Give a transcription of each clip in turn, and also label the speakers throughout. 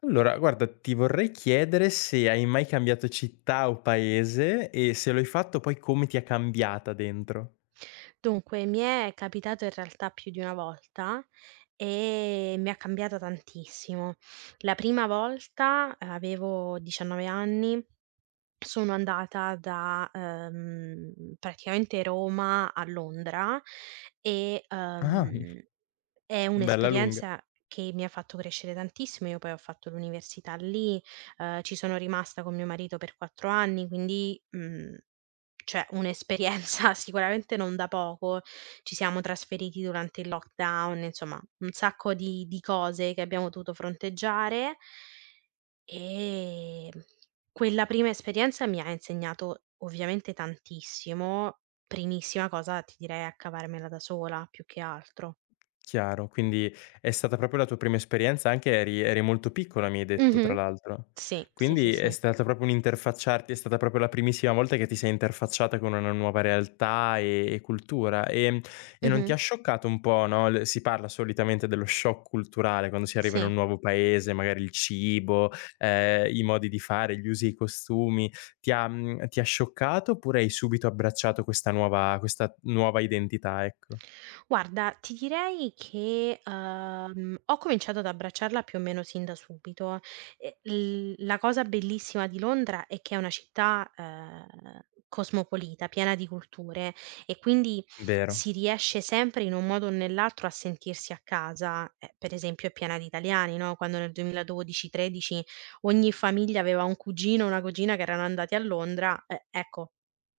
Speaker 1: Allora, guarda, ti vorrei chiedere se hai mai cambiato città o paese e se lo hai fatto poi come ti ha cambiata dentro.
Speaker 2: Dunque, mi è capitato in realtà più di una volta e mi ha cambiato tantissimo. La prima volta avevo 19 anni, sono andata da praticamente Roma a Londra e
Speaker 1: Ah.
Speaker 2: è
Speaker 1: Bella lunga.
Speaker 2: un'esperienza che mi ha fatto crescere tantissimo. Io poi ho fatto l'università lì, ci sono rimasta con mio marito per 4 anni, quindi, cioè un'esperienza sicuramente non da poco. Ci siamo trasferiti durante il lockdown, insomma un sacco di cose che abbiamo dovuto fronteggiare, ehm, quella prima esperienza mi ha insegnato ovviamente tantissimo. Primissima cosa ti direi a cavarmela da sola più che altro.
Speaker 1: Chiaro, quindi è stata proprio la tua prima esperienza, anche eri molto piccola mi hai detto tra
Speaker 2: Mh-mh.
Speaker 1: l'altro.
Speaker 2: Sì, sì, sì,
Speaker 1: Quindi è
Speaker 2: sì.
Speaker 1: stata proprio un interfacciarti è stata proprio la primissima volta che ti sei interfacciata con una nuova realtà e cultura. E non ti
Speaker 2: Mh-mh.
Speaker 1: ha scioccato un po', no, l si parla solitamente dello shock culturale quando si arriva in
Speaker 2: Sì.
Speaker 1: un nuovo paese, magari il cibo, i modi di fare, gli usi e i costumi. Ti ha ti ha scioccato oppure hai subito abbracciato questa nuova identità, ecco?
Speaker 2: Guarda, ti direi che, ho cominciato ad abbracciarla più o meno sin da subito. E l la cosa bellissima di Londra è che è una città, cosmopolita, piena di culture e quindi
Speaker 1: Vero.
Speaker 2: si riesce sempre in un modo o nell'altro a sentirsi a casa. Per esempio è piena di italiani, no, quando nel 2012, 13 ogni famiglia aveva un cugino o una cugina che erano andati a Londra, ecco,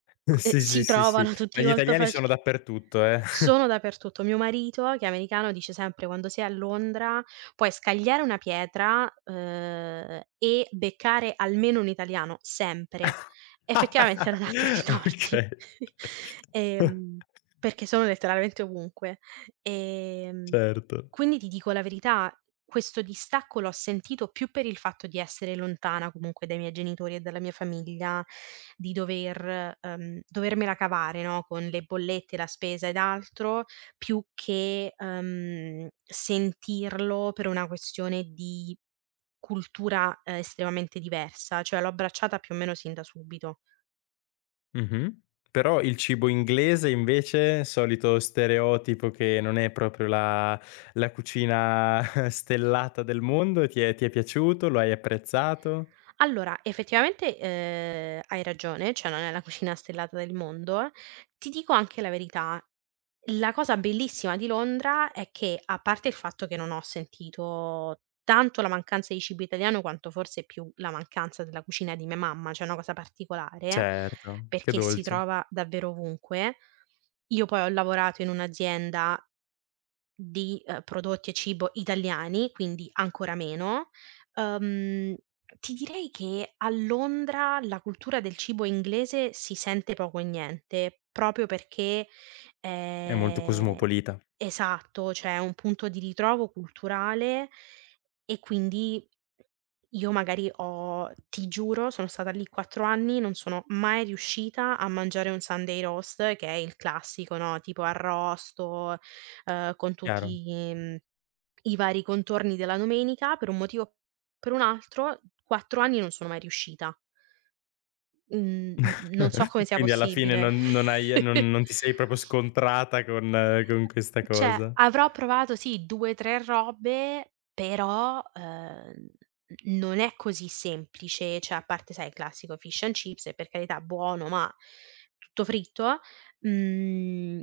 Speaker 2: c
Speaker 1: Sì,
Speaker 2: si
Speaker 1: sì, sì, sì,
Speaker 2: trovano
Speaker 1: ma
Speaker 2: tutti
Speaker 1: gli
Speaker 2: molto
Speaker 1: italiani sono
Speaker 2: facil
Speaker 1: dappertutto, eh.
Speaker 2: sono dappertutto. Mio marito, che è americano, dice sempre: "Quando sei a Londra puoi scagliare una pietra, e beccare almeno un italiano, sempre". Effettivamente non ha tutti i torti.
Speaker 1: Okay.
Speaker 2: Ehm, perché sono letteralmente ovunque. Ehm
Speaker 1: Certo.
Speaker 2: quindi ti dico la verità, questo distacco l'ho sentito più per il fatto di essere lontana comunque dai miei genitori e dalla mia famiglia, di dover, dovermela cavare, no, con le bollette, la spesa ed altro, più che, sentirlo per una questione di cultura, estremamente diversa, cioè l'ho abbracciata più o meno sin da subito.
Speaker 1: Mh-mh. Però il cibo inglese invece, solito stereotipo che non è proprio la la cucina stellata del mondo, ti è piaciuto? Lo hai apprezzato?
Speaker 2: Allora, effettivamente, hai ragione, cioè non è la cucina stellata del mondo. Ti dico anche la verità, la cosa bellissima di Londra è che, a parte il fatto che non ho sentito tanto la mancanza di cibo italiano, quanto forse più la mancanza della cucina di mia mamma, cioè è una cosa particolare,
Speaker 1: Certo, che
Speaker 2: perché si
Speaker 1: dolce.
Speaker 2: trova davvero ovunque. Io poi ho lavorato in un'azienda di, prodotti e cibo italiani, quindi ancora meno. Uhm, ti direi che a Londra la cultura del cibo inglese si sente poco e niente, proprio perché
Speaker 1: È molto
Speaker 2: ehm,
Speaker 1: cosmopolita,
Speaker 2: esatto, cioè è un punto di ritrovo culturale e quindi io magari ho ti giuro, sono stata lì 4 anni, non sono mai riuscita a mangiare un Sunday roast, che è il classico, no, tipo arrosto, con
Speaker 1: chiaro.
Speaker 2: tutti, mhmm, i vari contorni della domenica, per un motivo o per un altro, 4 anni non sono mai riuscita. Mhmm, n non so come sia
Speaker 1: Quindi alla fine
Speaker 2: possibile.
Speaker 1: non non hai non non ti sei proprio scontrata con questa
Speaker 2: Cioè,
Speaker 1: cosa.
Speaker 2: avrò provato sì 2, 3 robe, però, n non è così semplice, cioè a parte sai il classico fish and chips e per carità buono, ma tutto fritto, mhmm.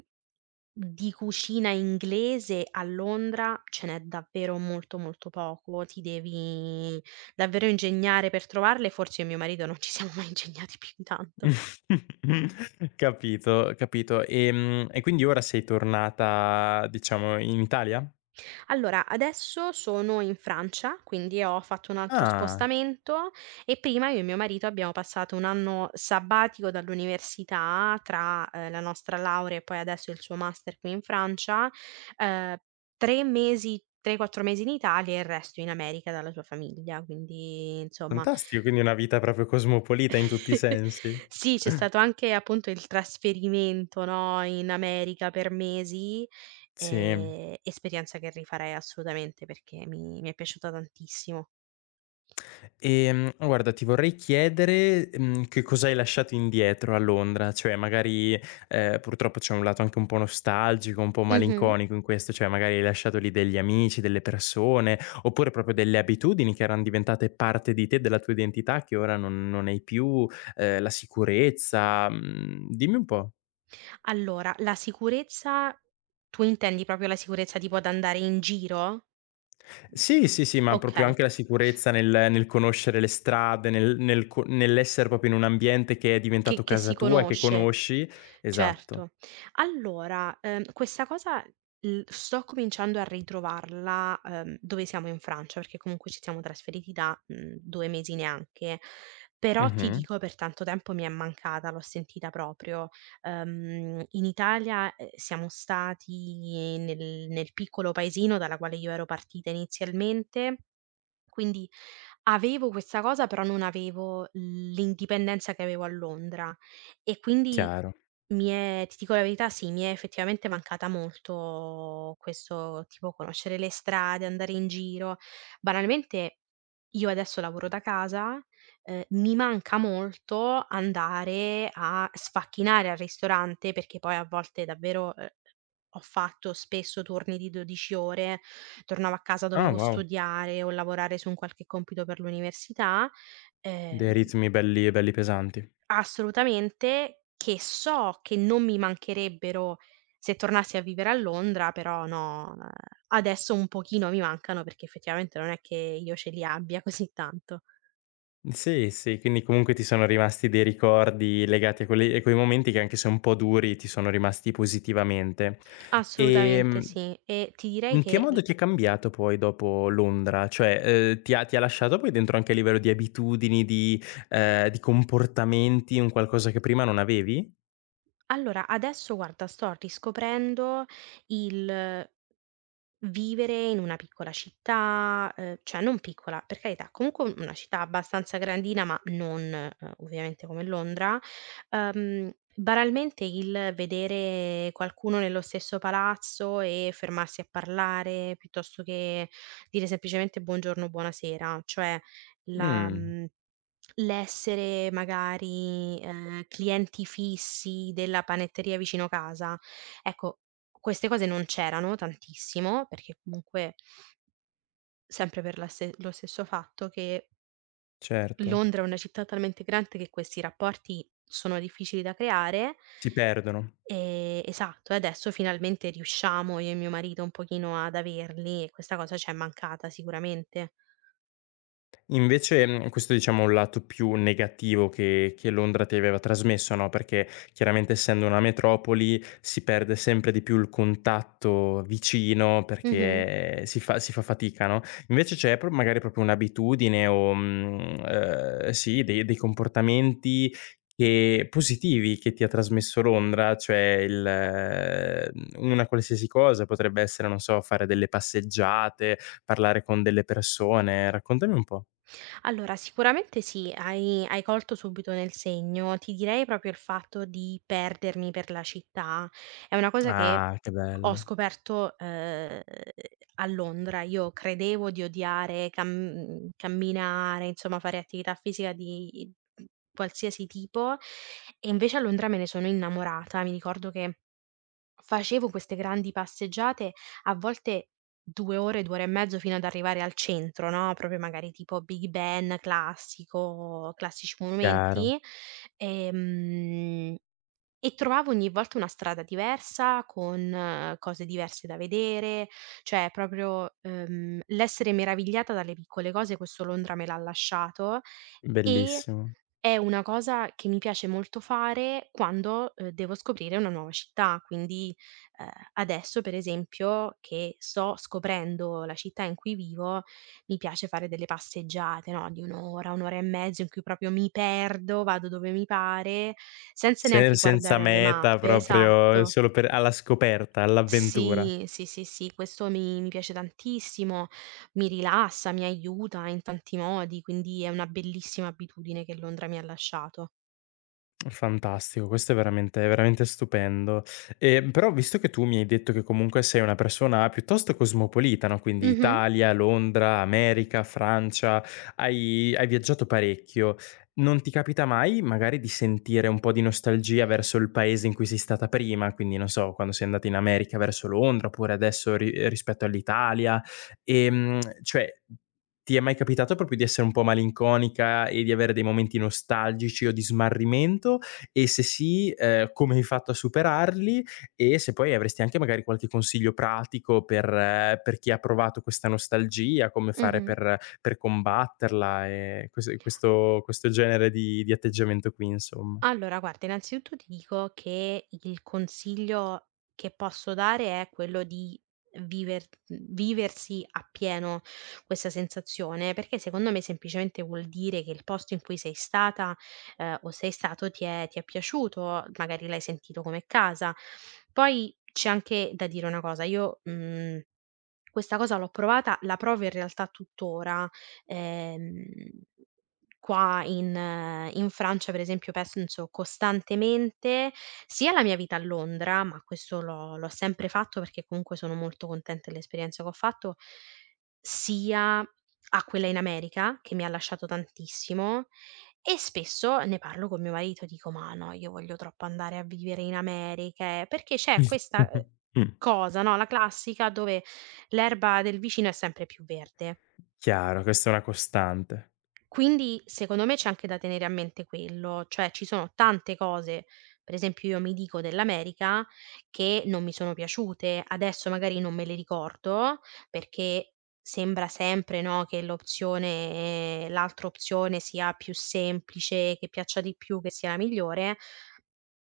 Speaker 2: Di cucina inglese a Londra ce n'è davvero molto, molto poco. Ti devi davvero ingegnare per trovarle, forse io e mio marito non ci siamo mai ingegnati più di tanto.
Speaker 1: Capito, capito. E quindi ora sei tornata, diciamo, in Italia?
Speaker 2: Allora, adesso sono in Francia, quindi ho fatto un altro
Speaker 1: Ah,
Speaker 2: spostamento e prima io e mio marito abbiamo passato un anno sabbatico dall'università tra, la nostra laurea e poi adesso il suo master qui in Francia, ehm, 3, 4 mesi in Italia e il resto in America dalla sua famiglia, quindi insomma
Speaker 1: fantastico, quindi una vita proprio cosmopolita in tutti i sensi.
Speaker 2: sì, c'è stato anche appunto il trasferimento, no, in America per mesi,
Speaker 1: Sì.
Speaker 2: esperienza che rifarei assolutamente perché mi è piaciuta tantissimo.
Speaker 1: Guarda, ti vorrei chiedere, mhmm, che cosa hai lasciato indietro a Londra, cioè magari, purtroppo c'è un lato anche un po' nostalgico, un po'
Speaker 2: Mh-mh.
Speaker 1: malinconico in questo, cioè magari hai lasciato lì degli amici, delle persone, oppure proprio delle abitudini che eran diventate parte di te, della tua identità che ora non hai più, la sicurezza, mhmm, dimmi un po'.
Speaker 2: Allora, la sicurezza tu intendi proprio la sicurezza tipo ad andare in giro?
Speaker 1: Sì, sì, sì, ma proprio
Speaker 2: Okay,
Speaker 1: anche la sicurezza nel nel conoscere le strade, nel nel co nell'essere proprio in un ambiente che è diventato
Speaker 2: che si
Speaker 1: casa tua e che
Speaker 2: conosce.
Speaker 1: conosci. Esatto.
Speaker 2: Certo. Allora, questa cosa l sto cominciando a ritrovarla, dove siamo in Francia, perché comunque ci siamo trasferiti da, mhmm, 2 mesi neanche, però ti
Speaker 1: Mh-mh.
Speaker 2: dico per tanto tempo mi è mancata, l'ho sentita proprio. In Italia, siamo stati nel piccolo paesino dalla quale io ero partita inizialmente quindi avevo questa cosa, però non avevo l'indipendenza che avevo a Londra e quindi
Speaker 1: Chiaro.
Speaker 2: mi è ti dico la verità, sì, mi è effettivamente mancata molto questo tipo conoscere le strade, andare in giro. Banalmente io adesso lavoro da casa, mi manca molto andare a sfacchinare al ristorante, perché poi a volte davvero, ho fatto spesso turni di 12 ore, tornavo a casa
Speaker 1: Ah,
Speaker 2: dovevo
Speaker 1: wow.
Speaker 2: studiare o lavorare su un qualche compito per l'università, ehm,
Speaker 1: Dei ritmi belli belli pesanti.
Speaker 2: assolutamente, che so che non mi mancherebbero se tornassi a vivere a Londra, però no, adesso un pochino mi mancano perché effettivamente non è che io ce li abbia così tanto.
Speaker 1: Sì, sì, quindi comunque ti sono rimasti dei ricordi legati a quelli a quei momenti che anche se un po' duri ti sono rimasti positivamente.
Speaker 2: Assolutamente
Speaker 1: Ehm,
Speaker 2: sì. E ti direi
Speaker 1: in che
Speaker 2: che l
Speaker 1: modo ti è cambiato poi dopo Londra? Cioè, ti ha lasciato poi dentro anche a livello di abitudini, di comportamenti, un qualcosa che prima non avevi?
Speaker 2: allora adesso guarda sto riscoprendo il vivere in una piccola città, cioè non piccola, per carità, comunque una città abbastanza grandina, ma non, ovviamente come Londra, uhm, banalmente il vedere qualcuno nello stesso palazzo e fermarsi a parlare, piuttosto che dire semplicemente buongiorno, buonasera, cioè la
Speaker 1: Mh,
Speaker 2: mhmm. L'essere magari, clienti fissi della panetteria vicino casa. Ecco, queste cose non c'erano tantissimo, perché comunque sempre per la ste lo stesso fatto che
Speaker 1: certo.
Speaker 2: Londra è una città talmente grande che questi rapporti sono difficili da creare,
Speaker 1: Si perdono.
Speaker 2: esatto, e adesso finalmente riusciamo io e mio marito un pochino ad averli e questa cosa c'è mancata sicuramente.
Speaker 1: Invece, mhmm, questo diciamo è un lato più negativo che Londra ti aveva trasmesso, no, perché chiaramente essendo una metropoli si perde sempre di più il contatto vicino
Speaker 2: Mh-mh.
Speaker 1: perché si fa fatica, no, invece c'è pro magari proprio un'abitudine o, mhmm, sì, dei dei comportamenti che positivi che ti ha trasmesso Londra, cioè il mhmm, una qualsiasi cosa, potrebbe essere, non so, fare delle passeggiate, parlare con delle persone. Raccontami un po'.
Speaker 2: Allora, sicuramente sì, hai colto subito nel segno. Ti direi proprio il fatto di perdermi per la città. È una cosa che
Speaker 1: Ah, che
Speaker 2: ho
Speaker 1: bello.
Speaker 2: scoperto, a Londra. Io credevo di odiare camminare, insomma fare attività fisica di qualsiasi tipo e invece a Londra me ne sono innamorata. Mi ricordo che facevo queste grandi passeggiate, a volte 2 ore, 2 ore e mezzo fino ad arrivare al centro, no, proprio magari tipo Big Ben classico, classici
Speaker 1: Chiaro,
Speaker 2: monumenti, ehm, e trovavo ogni volta una strada diversa, con cose diverse da vedere, cioè proprio, l'essere meravigliata dalle piccole cose, questo Londra me l'ha lasciato, e
Speaker 1: bellissimo.
Speaker 2: è una cosa che mi piace molto fare quando, devo scoprire una nuova città, quindi, ehm, adesso per esempio che sto scoprendo la città in cui vivo, mi piace fare delle passeggiate, no, di 1 ora, 1 ora e mezzo in cui proprio mi perdo, vado dove mi pare, senza
Speaker 1: Se
Speaker 2: neanche
Speaker 1: senza
Speaker 2: guardare alle
Speaker 1: meta
Speaker 2: mappe,
Speaker 1: proprio
Speaker 2: esatto.
Speaker 1: solo per alla scoperta, all'avventura.
Speaker 2: Sì, sì, sì, sì, questo mi piace tantissimo, mi rilassa, mi aiuta in tanti modi, quindi è una bellissima abitudine che Londra mi ha lasciato.
Speaker 1: Fantastico, questo è veramente stupendo. Però visto che tu mi hai detto che comunque sei una persona piuttosto cosmopolita, no, quindi
Speaker 2: Mh-mh,
Speaker 1: Italia, Londra, America, Francia, hai viaggiato parecchio, non ti capita mai magari di sentire un po' di nostalgia verso il paese in cui sei stata prima? Quindi non so, quando sei andata in America verso Londra, oppure adesso ri rispetto all'Italia, cioè ti è mai capitato proprio di essere un po' malinconica e di avere dei momenti nostalgici o di smarrimento? E se sì, come hai fatto a superarli? E se poi avresti anche magari qualche consiglio pratico per chi ha provato questa nostalgia, come fare
Speaker 2: mh-mh.
Speaker 1: per combatterla e ques questo questo genere di atteggiamento qui insomma.
Speaker 2: Allora guarda, innanzitutto ti dico che il consiglio che posso dare è quello di viversi appieno questa sensazione, perché secondo me semplicemente vuol dire che il posto in cui sei stata, o sei stato ti è piaciuto, magari l'hai sentito come casa. Poi c'è anche da dire una cosa, io, mhmm, questa cosa l'ho provata, la provo in realtà tuttora. Ehm, qua in in Francia per esempio penso costantemente sia alla mia vita a Londra, ma questo l'ho sempre fatto perché comunque sono molto contenta dell'esperienza che ho fatto, sia a quella in America che mi ha lasciato tantissimo e spesso ne parlo con mio marito, dico: "Ma no, io voglio troppo andare a vivere in America", perché c'è questa,
Speaker 1: Mh.
Speaker 2: cosa, no, la classica dove l'erba del vicino è sempre più verde.
Speaker 1: Chiaro, questa è una costante.
Speaker 2: Quindi secondo me c'è anche da tenere a mente quello, cioè ci sono tante cose, per esempio io mi dico dell'America, che non mi sono piaciute, adesso magari non me le ricordo perché sembra sempre, no, che l'altra opzione sia più semplice, che piaccia di più, che sia la migliore,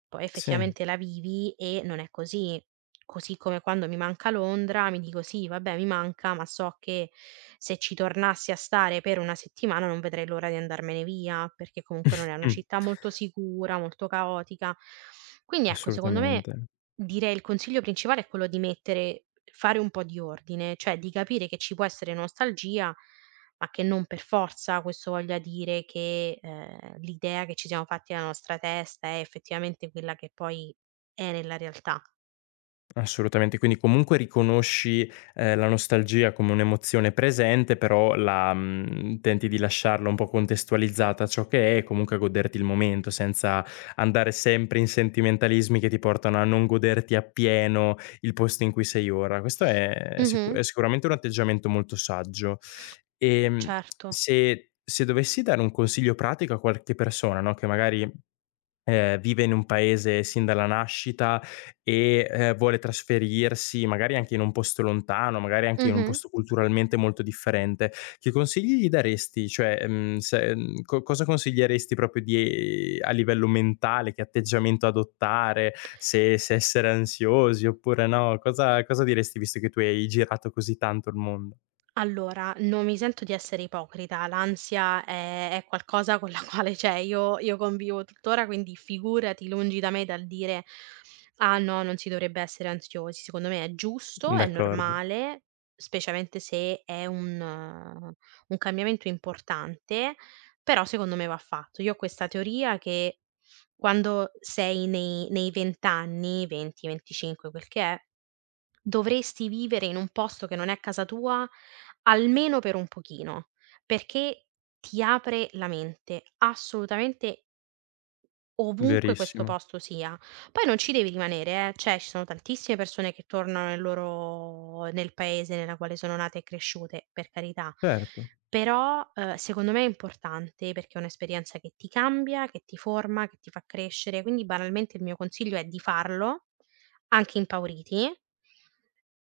Speaker 2: poi
Speaker 1: Sì.
Speaker 2: effettivamente la vivi e non è così. Così come quando mi manca Londra, mi dico: "Sì, vabbè, mi manca, ma so che se ci tornassi a stare per una settimana non vedrei l'ora di andarmene via", perché comunque non è una
Speaker 1: Mh.
Speaker 2: città molto sicura, molto caotica. Quindi ecco, secondo me
Speaker 1: Assolutamente.
Speaker 2: direi il consiglio principale è quello di mettere fare un po' di ordine, cioè di capire che ci può essere nostalgia ma che non per forza questo voglia dire che, l'idea che ci siamo fatti nella nostra testa è effettivamente quella che poi è nella realtà.
Speaker 1: Assolutamente, quindi comunque riconosci, la nostalgia come un'emozione presente, però la mhmm, tenti di lasciarla un po' contestualizzata a ciò che è e comunque goderti il momento, senza andare sempre in sentimentalismi che ti portano a non goderti appieno il posto in cui sei ora. Questo è sicu
Speaker 2: Mh-mh.
Speaker 1: è sicuramente un atteggiamento molto saggio. Ehm,
Speaker 2: Certo.
Speaker 1: se dovessi dare un consiglio pratico a qualche persona, no, che magari vive in un paese sin dalla nascita e, vuole trasferirsi magari anche in un posto lontano, magari anche in un
Speaker 2: Mh-mh.
Speaker 1: posto culturalmente molto differente, che consigli gli daresti? Cioè, mhmm, se mhmm, co cosa consiglieresti proprio di a livello mentale, che atteggiamento adottare, se essere ansiosi oppure no, cosa cosa diresti visto che tu hai girato così tanto il mondo?
Speaker 2: Allora, non mi sento di essere ipocrita, l'ansia è qualcosa con la quale, cioè, io convivo tuttora, quindi figurati, lungi da me dal dire: "Ah no, non si dovrebbe essere ansiosi." Secondo me è giusto, è
Speaker 1: D'accordo,
Speaker 2: normale, specialmente se è un cambiamento importante, però secondo me va fatto. Io ho questa teoria che quando sei nei 20 anni, 20, 25, quel che è dovresti vivere in un posto che non è casa tua, almeno per un pochino, perché ti apre la mente, assolutamente ovunque questo
Speaker 1: verissimo.
Speaker 2: posto sia. Poi non ci devi rimanere, cioè ci sono tantissime persone che tornano nel paese nella quale sono nate e cresciute, per carità.
Speaker 1: Certo.
Speaker 2: Però, secondo me è importante perché è un'esperienza che ti cambia, che ti forma, che ti fa crescere, quindi banalmente il mio consiglio è di farlo, anche impauriti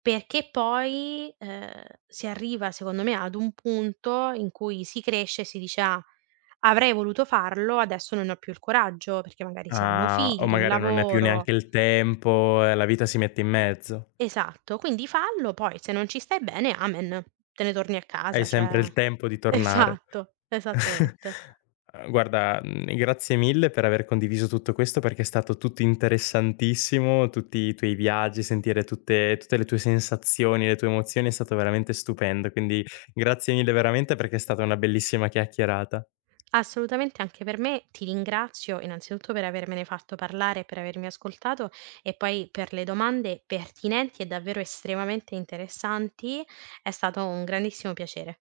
Speaker 2: perché poi, si arriva secondo me ad un punto in cui si cresce e si dice: "Ah, avrei voluto farlo, adesso non ne ho più il coraggio", perché magari si hanno
Speaker 1: Ah, o
Speaker 2: figli, un
Speaker 1: magari non ne hai più
Speaker 2: lavoro
Speaker 1: neanche il tempo e la vita si mette in mezzo.
Speaker 2: esatto, quindi fallo, poi se non ci stai bene, amen, te ne torni a
Speaker 1: Hai
Speaker 2: casa,
Speaker 1: sempre
Speaker 2: cioè
Speaker 1: il tempo di tornare.
Speaker 2: esatto, esattamente.
Speaker 1: Guarda, mhmm, grazie mille per aver condiviso tutto questo, perché è stato tutto interessantissimo, tutti i tuoi viaggi, sentire tutte tutte le tue sensazioni, le tue emozioni, è stato veramente stupendo. Quindi grazie mille veramente perché è stata una bellissima chiacchierata.
Speaker 2: Assolutamente anche per me. Ti ringrazio innanzitutto per avermene fatto parlare e per avermi ascoltato e poi per le domande pertinenti e davvero estremamente interessanti. È stato un grandissimo piacere.